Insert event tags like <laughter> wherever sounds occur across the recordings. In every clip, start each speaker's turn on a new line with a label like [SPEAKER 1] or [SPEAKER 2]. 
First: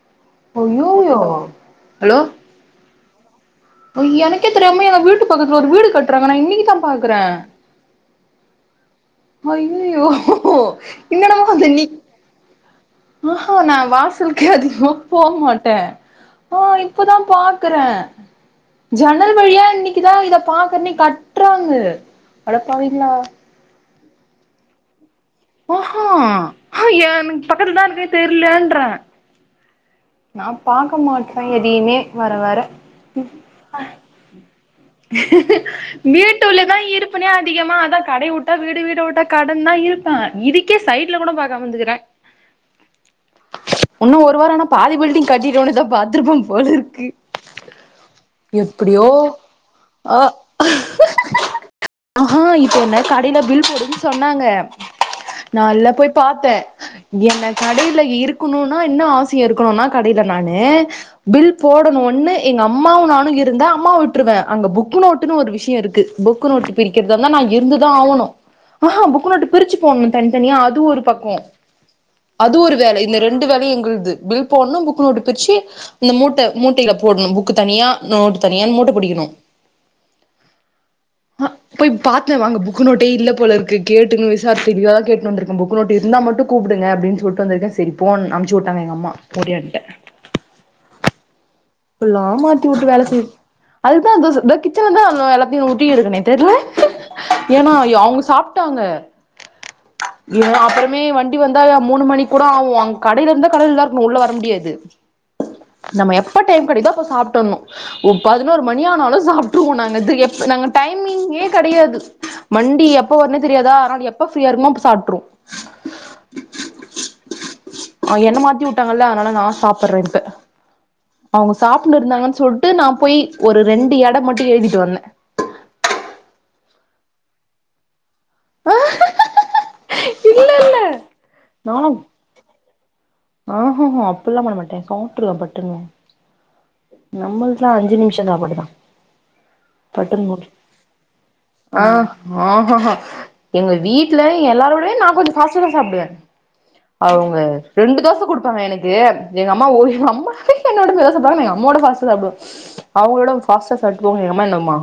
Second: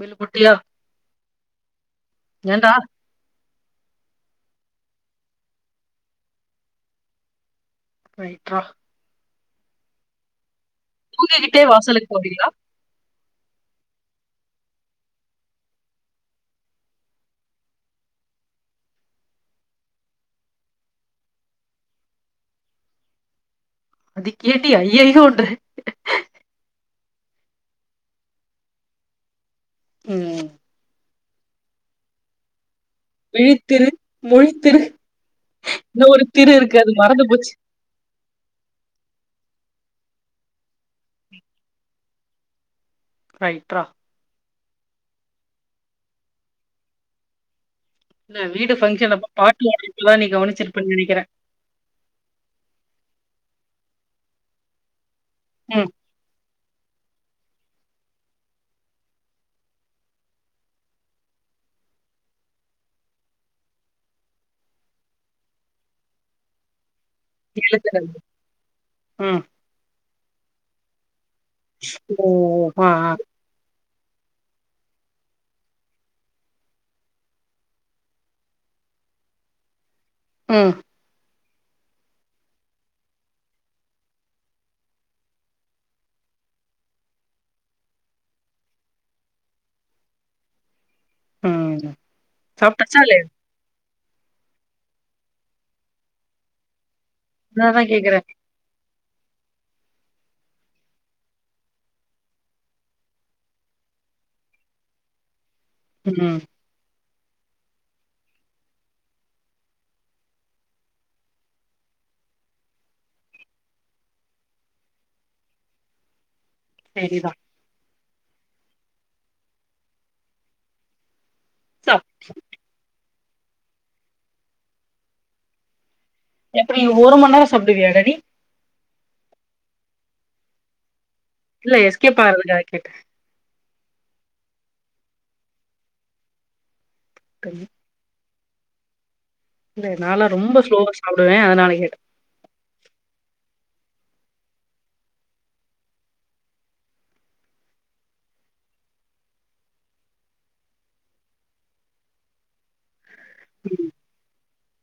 [SPEAKER 1] bill போட்
[SPEAKER 2] அய்யய்யோ
[SPEAKER 1] ஏன்டா
[SPEAKER 2] எனக்கே தெரியாம என் வீட்டு பக்கத்துல ஒரு வீடு கட்றாங்க நா இன்னிக்கி தா பாக்குற
[SPEAKER 1] ரைட்ரா
[SPEAKER 2] ஐய்யிய்யோ
[SPEAKER 1] தூங்கிக்கிட்டே வாசலுக்கு போறீங்ளா
[SPEAKER 2] ம் ம் நா வாசலுக்கே அதிகமா போ மாட்ட நா இப்பதா பாக்குற ஜன்னல் வழியா இன்னிக்குதா இத பாக்குறனே கட்றாங்க அடப்பாவீங்ளா
[SPEAKER 1] அதுக்கு ஏன் டி ஐய்யய்யோன்ற
[SPEAKER 2] ஓ ஓ அ என் பக்கத்ல தா இருக்க தெர்லன்ற
[SPEAKER 1] ம்
[SPEAKER 2] நா பாக்க மாட்றே எதையுமே வர வர
[SPEAKER 1] விழித்திரு முழித்திரு
[SPEAKER 2] வீட்டுள்ளதா
[SPEAKER 1] மறந்து
[SPEAKER 2] இருப்பேனே
[SPEAKER 1] போச்சு
[SPEAKER 2] அதிகமா அதா கடை உட் ட்டா வீடு வீடு உட்டா கடன் தா இருக்க இதுக்கே சைட்ல கூட பாக்காமந்துக்குற
[SPEAKER 1] ரைட்ரா
[SPEAKER 2] இன்னும் ஒரு வாரம் ஆனா பாதி பில்டிங் கட்டிட்ட ஒன்னே தா பாத்துருப்பன் போல இருக்கு
[SPEAKER 1] இல்ல வீடு
[SPEAKER 2] எப்டியோ
[SPEAKER 1] பங்க்ஷன் அப்ப பாட்டி <inaudible> நீ கவனிச்சிருப்ப நெனைக்கிற
[SPEAKER 2] அ ஆ இப்ப என்ன கடையில பில் போடுன் சொன்னாங்க நா
[SPEAKER 1] ம்
[SPEAKER 2] நல்லா போய் பாத்த என்ன கடைல இருக்கணுனா இன்னும் ஆசைய இருக்கணுனா கடைல நானு பில் போடணு ஒன்னே எங்க அம்மாவும் நானும் இருந்தா அம்மாவ உட்ருவ அங்க புக்கு நோட்டுன்னு ஒரு விஷ்யோ இருக்கு புக்கு நோட்டு பிரிக்கிறதெல்லா நா இருந்துதா
[SPEAKER 1] எழுத்துறது
[SPEAKER 2] ஆவுனோ
[SPEAKER 1] ம்
[SPEAKER 2] போன்னும் தனித்தனியா அது ஒரு பக்கம்
[SPEAKER 1] ஓ
[SPEAKER 2] அது ஒரு
[SPEAKER 1] ஆ
[SPEAKER 2] வேல
[SPEAKER 1] ஆ
[SPEAKER 2] இந்த ரெண்டு வேல எங்குள்து பில் போன்னோ புக் நோட்டு பிர்ச்சி இந்த மூட்ட மூட்டைல போட்ணு புக்கு தனியா நோட்டு தனியான் மூட்ட புடிக்கணு
[SPEAKER 1] ம்
[SPEAKER 2] அ போய் பாத்தே வாங்க புக்கு நோட்டே இல்ல போல இருக்கு கேட்டுனு விசாரிச்சிதா கேட்னு வந்திருக்க புக் நோட்டு இருந்தா மட்டு கூப்டுங்க அப்டின் சொல்ட்டு வந்துருக சரி போனு அம்ச்சி உட்டாங்க எங்கம்மா போடின்ட்டு
[SPEAKER 1] ம்
[SPEAKER 2] இப்பில்லா மாத்தி உட்டு
[SPEAKER 1] சாப்ட்டாச்சா
[SPEAKER 2] வேல செய்
[SPEAKER 1] இல்லயா
[SPEAKER 2] அதுதா தோ இந்த கிச்சன்ல தா எல்லாத்தியும் ஒட்டியே இருக்குமே தெர்ல ஏன்னா
[SPEAKER 1] அததா கேக்குறே
[SPEAKER 2] அவங்க சாப் டாங்க ஏ அப்றமே வண்டி வந்தா மூணு மணி கூட ஆவும் அங்க கடைல இருந்தா கடையில தா இருக்கணும் உள்ள வர முடியாது நம்ம
[SPEAKER 1] ம்
[SPEAKER 2] எப்ப டைம் கெடைக்குதோ அப்ப சாப்ட்டுன்னோ ஒ பதினோரு மணி ஆனாலும் சாப்ட்ருவோ நாங்க இது எப் நாங்க டைமிங்கே கெடயாது வண்டி எப்ப வருனே தெரியாதா அதனால எப்ப ஃப்ரீயா இருக்குமோ அப்ப சாப்ட்ருவோ
[SPEAKER 1] செரிதா
[SPEAKER 2] அவுங்க என்ன மாத்தி உட்டாங்கல்ல அதனால நா சாப்புறன் இப்ப அவங்க
[SPEAKER 1] சா
[SPEAKER 2] சாப்ட்டு இருந்தாங்கன்னு சொல்லிட்டு நா போய் ஒரு ரெண்டு எட மட்டு எழுதிட்டு வந்தே
[SPEAKER 1] எப்படி ஒரு மணி நேர சாப்புடுவியாட நீ
[SPEAKER 2] இல்ல இல்ல
[SPEAKER 1] இல்ல எஸ்கேப் ஆகுறதுகாக்க கேட்ட
[SPEAKER 2] ஆஹாஹா அப்பல்லா பண்ணமாட்டே சாப்ட்ருவ பட்டுனு நம்மல்துலா அஞ்சி நிமிஷ சாப்பாடுதா
[SPEAKER 1] இல்ல
[SPEAKER 2] பட்டுன்னு
[SPEAKER 1] நாலா ரொம்ப ஸ்லோவா சாப்டுவே அதனால கேட்டே
[SPEAKER 2] ஆஹா ஹா எங்க வீட்ல எல்லாரோடய நா கொஞ்ச பாஸ்டதா சாப்டுவ அவங்க ரெண்டு தோச குடுப்பாங்க எனக்கு எங்க அம்மா ஒரு அம்மாவ என்னோட மெதுவா சாப்டுவாங்க எங்க அம்மாவோட பாஸ்டா சாப்டுவ அவங்களோட பாஸ்ட்டா சா மா என்னமா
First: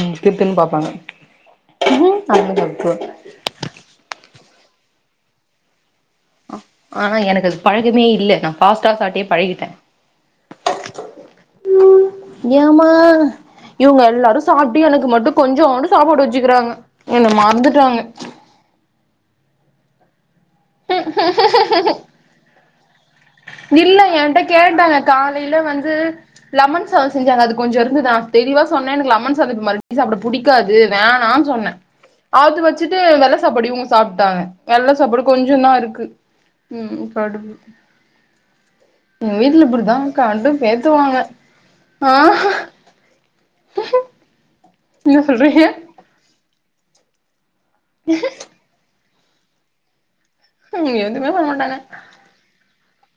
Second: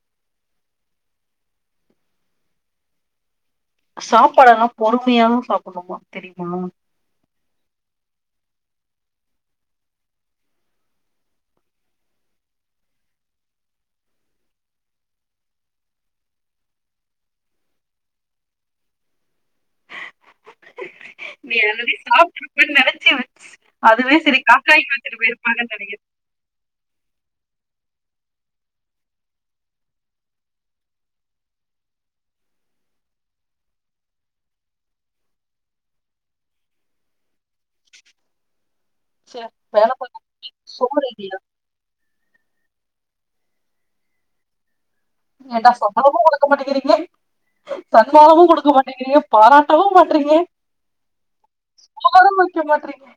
[SPEAKER 2] ம் திருத்துன்னு பாப்பாங்க <unintelligible>
[SPEAKER 1] சாப்பாடெல்லா பொறுமையாவு சாப்டுனுமா தெரியுமா
[SPEAKER 2] ஆனா எனக்கு அது பழக்கமே இல்ல நா பாஸ்ட்டா சாப்டே பழகிட்டே ம் ஏமா இவங்க எல்லாரு சாப்ட்டு எனக்கு மட்டு கொஞ்சோண்டு சாப்பாடு வச்சுக்குறாங்க என்ன மறந்துட்டாங்க
[SPEAKER 1] நீ ஆல்ரெடி சாப்ட்ருப்பனு நெனச்ச
[SPEAKER 2] இல்ல என்கிட்ட கேட்டாங்க காலையில
[SPEAKER 1] போயிருப்பாங்கன்னு
[SPEAKER 2] வந்து
[SPEAKER 1] நெனைக்கிறே
[SPEAKER 2] லமன் சாத செஞ்சாங்க அது கொஜ்ச இருந்துதா தெளிவா சொன்னே எனக்கு லமன் சாத மறுபடியு சாப்ட புடிக் காது வேணான் சொன்னே அது வச்சுட்டு வெள்ள சாப்பாடு இங்க சாப்ட்டாங்க வெள்ள சாப்பாடு கொஞ்சந்தா இருக்கு ம் கடும் எங்க
[SPEAKER 1] ச்சே
[SPEAKER 2] வீட்ல
[SPEAKER 1] வேல
[SPEAKER 2] இப்படிதா
[SPEAKER 1] பாக்க
[SPEAKER 2] கண்டு
[SPEAKER 1] சோறு
[SPEAKER 2] ஏத்துவாங்க
[SPEAKER 1] இல்லையா
[SPEAKER 2] ஆ என்ன சொல்றீங்க
[SPEAKER 1] ஏண்டா சம்பளமு குடுக்க மாட்டேங்கிறீங்க தன்மானமு குடுக்க மாட்டேங்கிறீங்க பாராட்டவு மாட்றீங்க
[SPEAKER 2] ம் எதுவுமே பண்ண மாட்டான
[SPEAKER 1] அப்ப கூட முளிக்க மாட்றீங்கலே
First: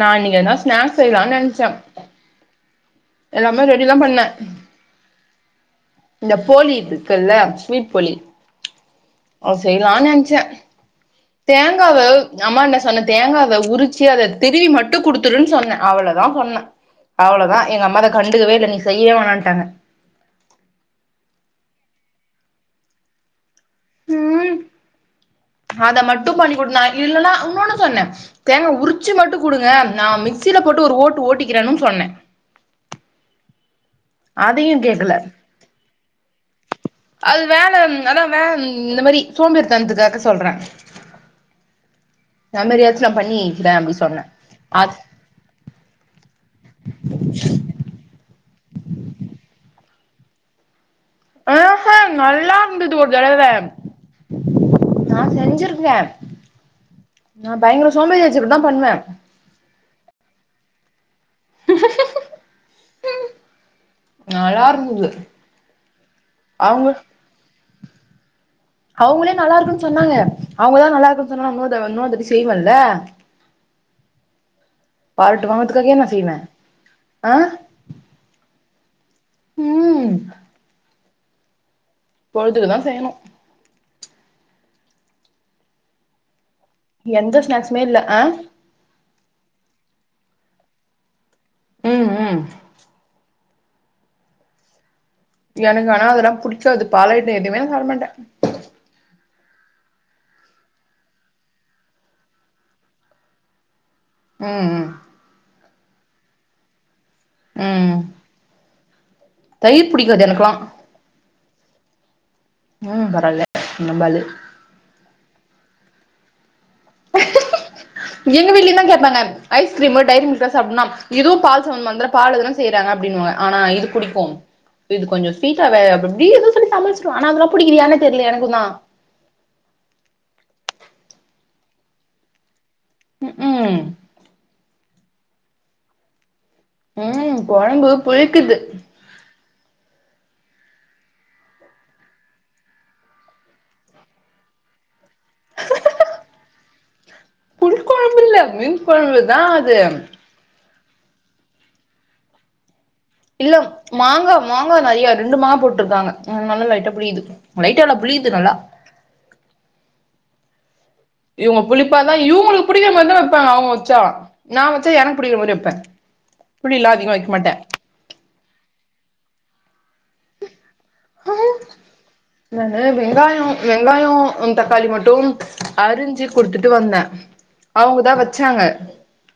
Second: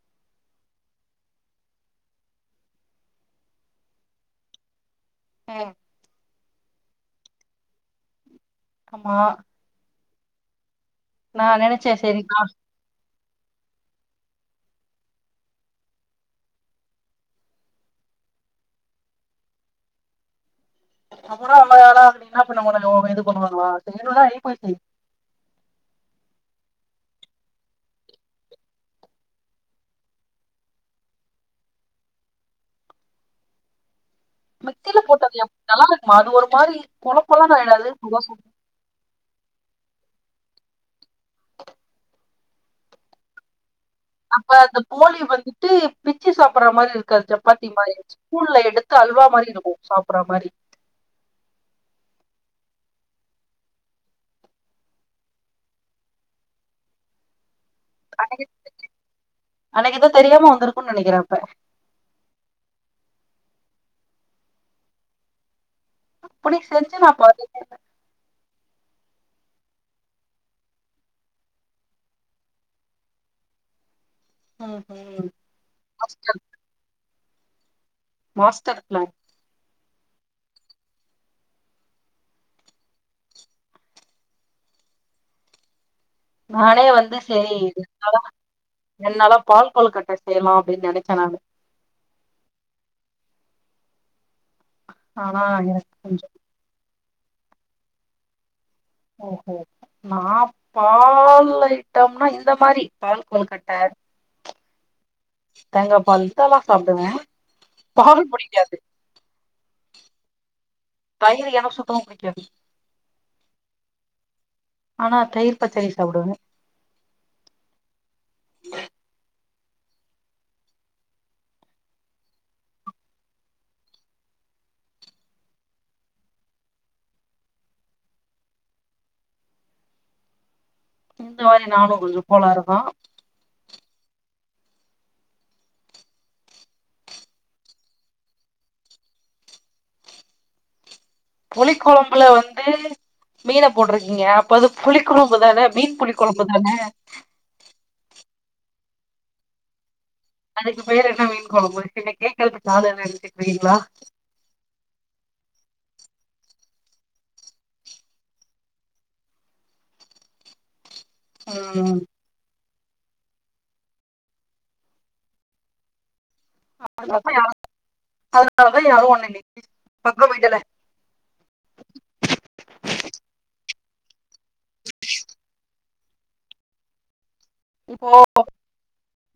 [SPEAKER 2] நா இன்னிக்கு எதுனா ஸ்நாக்ஸ் செய்யலானு நெனச்ச எல்லாமே ரெடி தா பண்ணே
[SPEAKER 1] ஆ
[SPEAKER 2] இந்த போலி இருக்குல்ல ஸ்வீட் போலி
[SPEAKER 1] ஆமா
[SPEAKER 2] இப்ப செயலான்னு நெனச்சே
[SPEAKER 1] நா நெனச்சே
[SPEAKER 2] தேங்காவ
[SPEAKER 1] சரிக்கா
[SPEAKER 2] அம்மா என்ன சொன்ன தேங்காவ உரிச்சி அத திருவி மட்டு குடுத்துடுன்னு சொன்னே அவ்ளதா சொன்னே அவ்வளதா எங்கம்மா அத கண்டுவே இல்ல நீ செய்யே வேணான்ட்டாங்க
[SPEAKER 1] அப்பறோ <unintelligible> இது பண்ணுவகளா
[SPEAKER 2] ம்
[SPEAKER 1] <unintelligible>
[SPEAKER 2] அத மட்டு பண்ணி குடு நா இல்லனா இன்னொன்னு சொன்ன தேங்க உரிச்சு மட்டு குடுங்க நான மிக்சியில போட்டு ஒரு ஓட்டு ஓட்டிக்கிறேம்ன்னு சொன்ன அதயு
[SPEAKER 1] மிக்ஸில
[SPEAKER 2] கேக்கல
[SPEAKER 1] போட்டது எப் நல்லா இருக்குமா அது ஒரு மாரி கொழ
[SPEAKER 2] அது
[SPEAKER 1] கொழன்னு
[SPEAKER 2] வேல
[SPEAKER 1] ஆயிடாது
[SPEAKER 2] ம்
[SPEAKER 1] சுட
[SPEAKER 2] அதா
[SPEAKER 1] சு
[SPEAKER 2] வே ம் இந்த மாரி சோம்பிதனத்துக்காக சொல்ற நம்மறியாச்சு நா பண்ணி வக்கிறே அப்டி சொன்ன
[SPEAKER 1] அப்ப அந்த போலி வந்துட்டு பிச்சி சாப்ற மாரி இருக்காது சப்பாத்தி மாரி ஸ்பூன்ல எடுத்து அல்வா மாரி இருக்கு சாப்புறா மாரி
[SPEAKER 2] அஹா நல்லா இருந்தது ஒரு தடவ நா செஞ்சிருக்கே நா பயங்கர சோம்பேறி ஆச்சு இப்டிதா பண்ணுவ
[SPEAKER 1] ஆனா ஏதோ தெரியாம வந்திருக்கும்னு நினக்கிற அப்ப
[SPEAKER 2] நல்லா இருந்தது
[SPEAKER 1] அப்டி
[SPEAKER 2] அவுங்க
[SPEAKER 1] செஞ்சு நா பாத்தே
[SPEAKER 2] அவுங்களே நல்லா இருக்குன்னு சொன்னாங்க அவுங்கதா நல்லா இருக்குன்னு சொன்னா நா இன்னோருதடவ இன்னொரு தாட்டி செய்வேல்ல
[SPEAKER 1] ம் ம்
[SPEAKER 2] பாராட்டு வாங்குரதுக்காகயே நா செய்வே
[SPEAKER 1] மாஸ்டர்
[SPEAKER 2] அ
[SPEAKER 1] மாஸ்டர் பிளான்
[SPEAKER 2] உம் பொழுதுக்கு தா செய்யிணு
[SPEAKER 1] நானே வந்து
[SPEAKER 2] எந்த
[SPEAKER 1] சரி
[SPEAKER 2] ஸ்நாக்ஸுமே
[SPEAKER 1] ரெண்
[SPEAKER 2] இல்ல
[SPEAKER 1] நாளா
[SPEAKER 2] ஆ
[SPEAKER 1] ரெண் நாளா பால் கொலுகட்ட செய்லா அப்டின்னு நினச்ச நானு
[SPEAKER 2] உம் உம்
[SPEAKER 1] ஆனா
[SPEAKER 2] எனக்கு ஆனா
[SPEAKER 1] கொஞ்சோ
[SPEAKER 2] அதெல்லா புடிக்காது பால் ஐட்டம் எதுமே நா சாப்ட மாட்டே
[SPEAKER 1] ஓ ஓ நா பா பால் ஐட்டம்னா இந்த மாறி பால் கொலுக்கட்ட
[SPEAKER 2] உம் ம்
[SPEAKER 1] தேங்காப்பால் எடுத்தாதா சாப்ட்டுவே
[SPEAKER 2] ம்
[SPEAKER 1] பால் புடிக்காது
[SPEAKER 2] தயிர் புடிக்காது எனக்குல்லா
[SPEAKER 1] தயிர் எனக்கு சுத்தமா பிடிக்காது
[SPEAKER 2] உம் பரவால்ல நம்பாளு
[SPEAKER 1] ஆனா தயிர் பச்சடி சாப்புடுவே
[SPEAKER 2] எங்க விட்லையு தா கேப்பாங்க ஐஸ்கிரீமு டைரி மில்க்லா சாப்புன்னுன்னா இதுவு பால் சம்மத்தமானதுல்ல பால்லதான செய்றாங்க அப்டின்னுவ ஆனா இது புடிக்கு இது கொஞ்சோ ஸ்வீட்டா வா அப்ப அப்டி ஏதோ சொல்லி சமாளிச்சுடுவே ஆனா அதுல்லா புடிக்குது ஏன்னே தெரில எனக்கு தா
[SPEAKER 1] இந்த மாறி நானு கொஞ்சோ கோளாறுதா
[SPEAKER 2] ம் உம் உம் கொழம்பு புளிக்குது
[SPEAKER 1] புளி கொழம்புல வந்து மீன போட்டிருக்கீங்க இப்ப அது புளி கொழம்பு தானே மீன் புளி கொழம்பு தானே
[SPEAKER 2] புளி கொழம்பு இல்ல மீன் கொழம்புதா அது
[SPEAKER 1] அதுக்கு பேர் என்ன மீன் கொளம்பு என்ன கேக்கறதுக்கு ஆள் இல்லடி
[SPEAKER 2] இல்ல மாங்கா மாங்கா நெறயா ரெண்டு மாங்கா போட்டிருக்காங்க அன்னால லைட்டா புளியுது லைட்டால்ல புளியுது நல்லா இவங்க
[SPEAKER 1] ம்
[SPEAKER 2] புளிப்பாதா இவுங்களுக்கு புடிக்கிற மாறி தா வெப்பாங்க அவங்க வச்சா நா வச்சா எனக்கு புடிக்கிற மாறி வெப்பே புளிலா அதிகமா
[SPEAKER 1] அதனால
[SPEAKER 2] வெக்க
[SPEAKER 1] தா
[SPEAKER 2] மாட்டே
[SPEAKER 1] <unintelligible> அதனாலதா யாரும் ஒண்ணு இல்ல பக்கோ போயிட்டல
[SPEAKER 2] ஆ என்னாது வெங்காயோ வெங்காயோ தக்காளி மட்டும் அரிஞ்சு குடுத்துட்டு வந்த
[SPEAKER 1] இப்போ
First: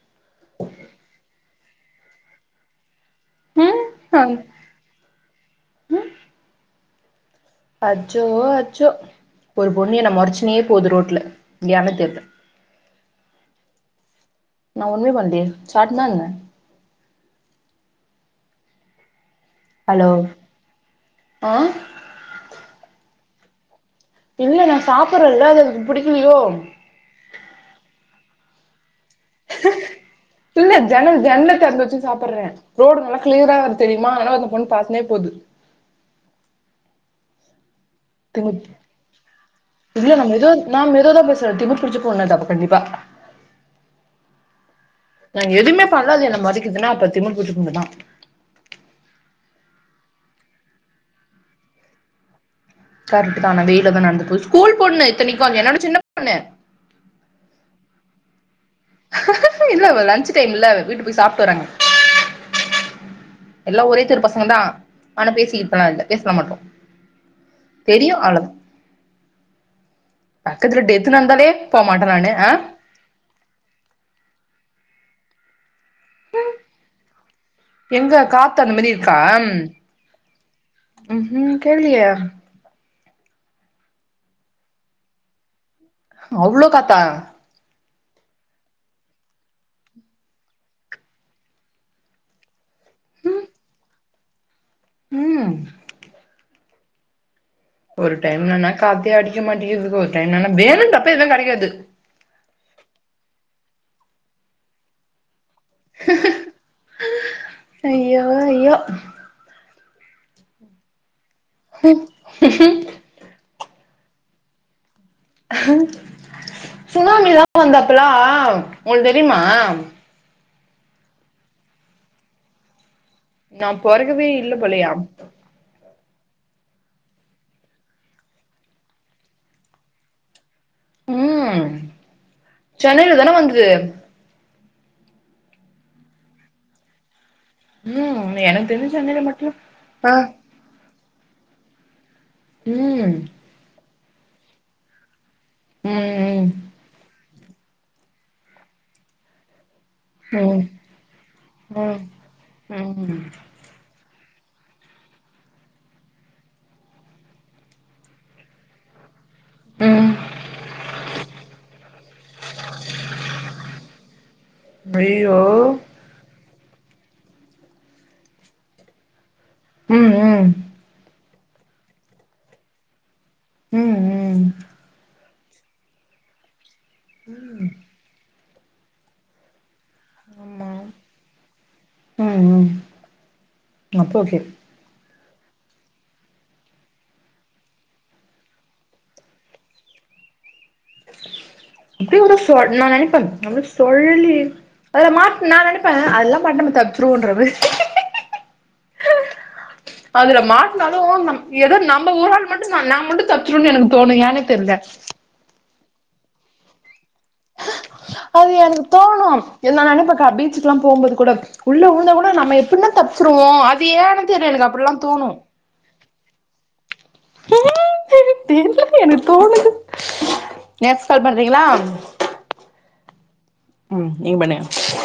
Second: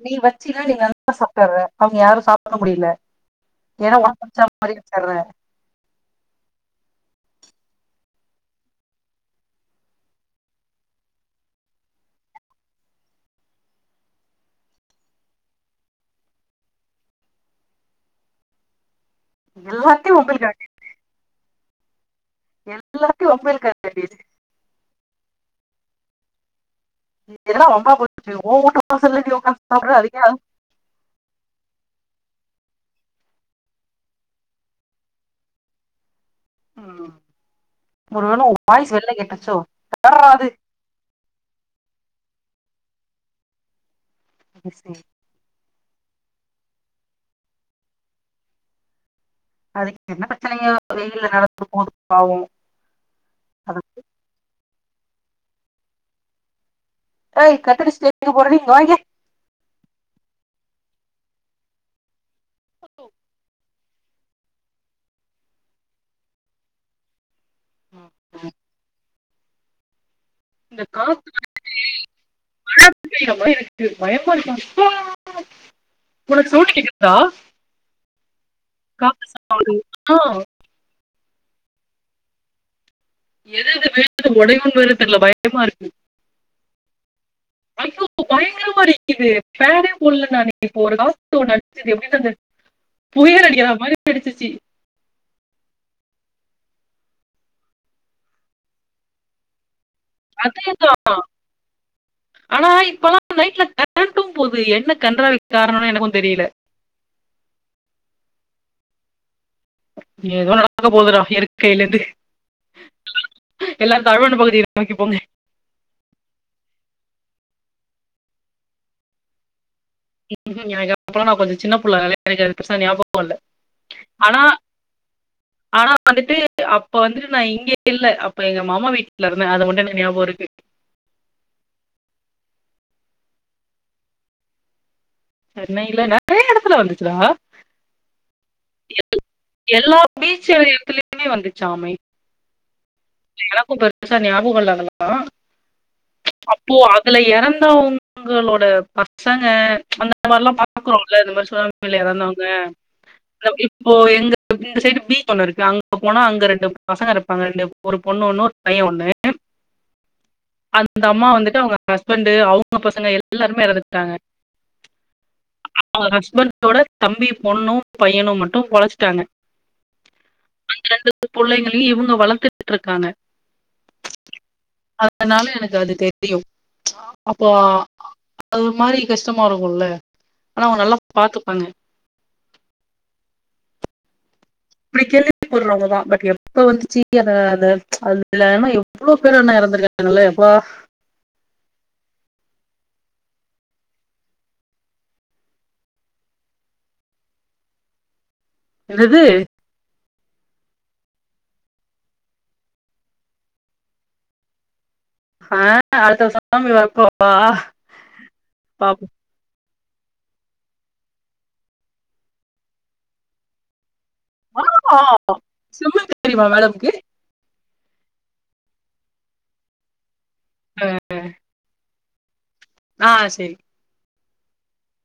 [SPEAKER 1] நீ வச்சியில்ல நீ நல்லா சாப்டு வர அவுங்க யாரு சாப்புட முடியல
[SPEAKER 2] ம்
[SPEAKER 1] ஏன்னா
[SPEAKER 2] அ
[SPEAKER 1] உனக்கு <unintelligible>
[SPEAKER 2] அச்சோ அச்சோ ஒரு பொண்ணு என்ன மொறச்சினே போது ரோட்ல ஏன்னே தெர்ல நா ஒண்ணுமே பண்ணலயே சாப்டுதா இருந்த
[SPEAKER 1] எல்லாத்தயு வம்பிழுக்காத
[SPEAKER 2] அ
[SPEAKER 1] எல்லாத்தியு வம்பிழுக்காத வேண்டியது
[SPEAKER 2] இல்ல நா சாப்புட்றேல்ல அது அவருக்கு புடிக்கலையோ
[SPEAKER 1] என்னடா வம்பா போச்சு உன் வுட்டு வாசல்ல நீ ஒக்காந்து சாப்புட்ற அதுக்கு ஏன்
[SPEAKER 2] இல்ல ஜன்னல் ஜன்னல்ல திறந்து வச்சு சாப்புட்றே ரோடு நல்லா கிளியரா வேற தெரியுமா அதனால அந்த பொண்ணு பாத்துன்னே போகுது
[SPEAKER 1] ம் ஒரு வேள
[SPEAKER 2] திமிர்
[SPEAKER 1] <inaudible> வாய்ஸ் வெள்ள கேட்டுர்ச்சோ
[SPEAKER 2] இல்ல
[SPEAKER 1] யார்ரா
[SPEAKER 2] நா
[SPEAKER 1] அது
[SPEAKER 2] மெதுவா நா மெதுவாத பேசுற திமுர் புடிச்ச பொண்ணு அது கண்டிப்பாக
[SPEAKER 1] மிஸ்டே
[SPEAKER 2] நா எதுமே பண்ல அது என்ன மொறைக்குதுன்னா அப்ப அது திமுர் புடிச்ச பொண்ணு தா
[SPEAKER 1] அதுக்கு என்ன பிரச்சனையோ வெயில்ல நடந்து போது பாவோ
[SPEAKER 2] கரெக்ட் தா அன வெயில்ல தா நடந்து போது ஸ்கூல் பொண்ணு இத்தனைக்கு அது என்னோட சின்ன பொண்ணு
[SPEAKER 1] ஏய் கட்டடிச்சிட்டு எங்க போற நீ இங்க வா இங்க
[SPEAKER 2] இல்ல லஞ்ச் டைம் இல்ல வீட்டு போய் சாப்ட்டு வராங்க
[SPEAKER 1] ம்கு
[SPEAKER 2] எல்லா ஒரே தெரு பசங்க தா ஆனா பேசியிப்பலா இல்ல பேசலா மாட்டோ தெரியு அவ்ள பக்கத்துல
[SPEAKER 1] இந்த
[SPEAKER 2] டெத் நடந்தாலே போ மாட்ட நானு ஆ
[SPEAKER 1] இல்லையம்மா எனக்கு பயமா இருக்கா உனக்கு சவுண்டு கேக்குதா
[SPEAKER 2] எங்க காத்து அந்த மாரி
[SPEAKER 1] காத்து <inaudible> ஆ
[SPEAKER 2] ம்ஹு கேக்லியே
[SPEAKER 1] எது எது வீட்ல ஒடையுமோனு வேற தெர்ல பயமா இருக்கு
[SPEAKER 2] அவ்ளோ காத்தா
[SPEAKER 1] ஐயோ பயங்கரமா அடிக்குது ஃபேனே போட்ல நானு இப்ப ஒரு காத்து ஒன்னு <inaudible> <inaudible> புயல் அடிக்கிற மாரி அடிச்சிச்சி
[SPEAKER 2] ம் ஒரு டைம்லன்னா காத்தே அடிக்க மாட்டிக்குது <unintelligible>
[SPEAKER 1] அதேதா ஆனா இப்பல்லா நைட்ல கரண்ட்டு போது என்ன கன்றாவி காரணனு எனக்கூ தெரில
[SPEAKER 2] ஐயோ ஐயோ
[SPEAKER 1] ஏதோ நடக்க போதுடா இயற்கையில இருந்து எல்லாரு தாழ்வான பகுதிய நோக்கி போங்க
[SPEAKER 2] சுனாமிலா வந்தாப்பலா உங்களுக்கு தெரிமா
[SPEAKER 1] ம்ஹு எனக்கு அப்போலா நா கொஞ்ச சின்ன புள்ள <inaudible> எனக்கு அது பெருசா ஞாப கோல்ல
[SPEAKER 2] நா பொறக்கவே
[SPEAKER 1] ஆனா
[SPEAKER 2] இல்ல போலயா
[SPEAKER 1] ஆனா வந்துட்டு அப்ப வந்துட்டு நா இங்க இல்ல அப்ப எங்க மாமா வீட்ல இருந்த அது மட்டு எனக்கு ஞாபகோ இருக்கு
[SPEAKER 2] ம் சென்னையில தான வந்துது
[SPEAKER 1] சென்னைல நெறைய எடத்துல வந்துச்சுடா
[SPEAKER 2] ம் எனக்கு தெரிஞ்சு சென்னைல மட்டுதா அ
[SPEAKER 1] <unintelligible> மே வந்துச்சாமே
[SPEAKER 2] ம்
[SPEAKER 1] எனக்கும் பெருசா ஞாபக இல்ல அதெல்லா
[SPEAKER 2] ம்
[SPEAKER 1] அப்போ அதுல எறந்தவங் களோட பசங்க அந் த மார்லா
[SPEAKER 2] ம்
[SPEAKER 1] பாக்குறோல்ல இந்த மாரி சுனாமி ல
[SPEAKER 2] ம்
[SPEAKER 1] எறந்தவங்க
[SPEAKER 2] ம்
[SPEAKER 1] இப்போ எங்க இந்த சைடு பீச் ஒண்ணு இருக்கு அங்க போனா அங்க ரெண்டு பசங்க இருப்பாங்க ரெண்டு ஒரு பொண்ணு ஒண்ணு பைய ஒண்ணு
[SPEAKER 2] ம்
[SPEAKER 1] அந்த அம்மா வந்துட்டு அவங்க ஹஸ்பண்ட்டு அவங்க பசங்க எல்லாருமே எறந்துட்டாங்க
[SPEAKER 2] அய்யோ
[SPEAKER 1] அவங்க ஹஸ்பண்டோட தம்பி பொண்ணு பையனு மட்டு பொழச்சுட்டாங்க
[SPEAKER 2] ம் ம்
[SPEAKER 1] ரெண்டு புள்ளைங்களையு இவுங்க வளத்துட்ருக்காங்க
[SPEAKER 2] ம் ம்
[SPEAKER 1] அதனால எனக்கு அது தெரியு அ அப்போ அது ஒரு மாரி கஷ்டமா இருக்குல்ல ஆனா
[SPEAKER 2] ஆமா
[SPEAKER 1] அவுங்க நல்லா பாத்துப்பாங்க
[SPEAKER 2] ம் ம் இப் ஓகே
[SPEAKER 1] புடிக்கலடி ஊர்ளோவங்க தா பட் எப்ப வந்துச்சு அத அந்த அதுல எவ்ளோ பேர் ஆனா இறந்திருக்காங்கல எப்பா
[SPEAKER 2] இப்ப கூட சொ நா நெனைப்ப நம்ம சொழலி அதுல மாட்ட நா நனைப்பே அதல்லா மாட்னா நம்ம தப்ச்சிருவோன்ற மாரி
[SPEAKER 1] என்னது
[SPEAKER 2] அதுல மாட்டினாலு நம் ஏதோ நம்ப ஒரு ஆள் மட்டு நா நா மட்டு தப்ச்சிருவோணு எனக்கு தோணு ஏனே தெர்ல
[SPEAKER 1] ஆ அடுத்த சுனாமி வரப்போ
[SPEAKER 2] அது எனக்கு தோணு எல்லா நெனைப்பக்கா பீச்சுக்குலா போம்போது கூட உள்ள விழுந்த கூட நம்ம எப்பின்னா தப்ச்சிருவோ அது ஏனு
[SPEAKER 1] ஆ வா ஸ்வ்மிங் தெரியுமா மேடம்க்கு
[SPEAKER 2] தெர்ல எனக்கு தோணுது நெக்ஸ்ட் கால் பண்றீங்ளா
[SPEAKER 1] ஆ செரி
[SPEAKER 2] ம் நீங்க பண்ணுக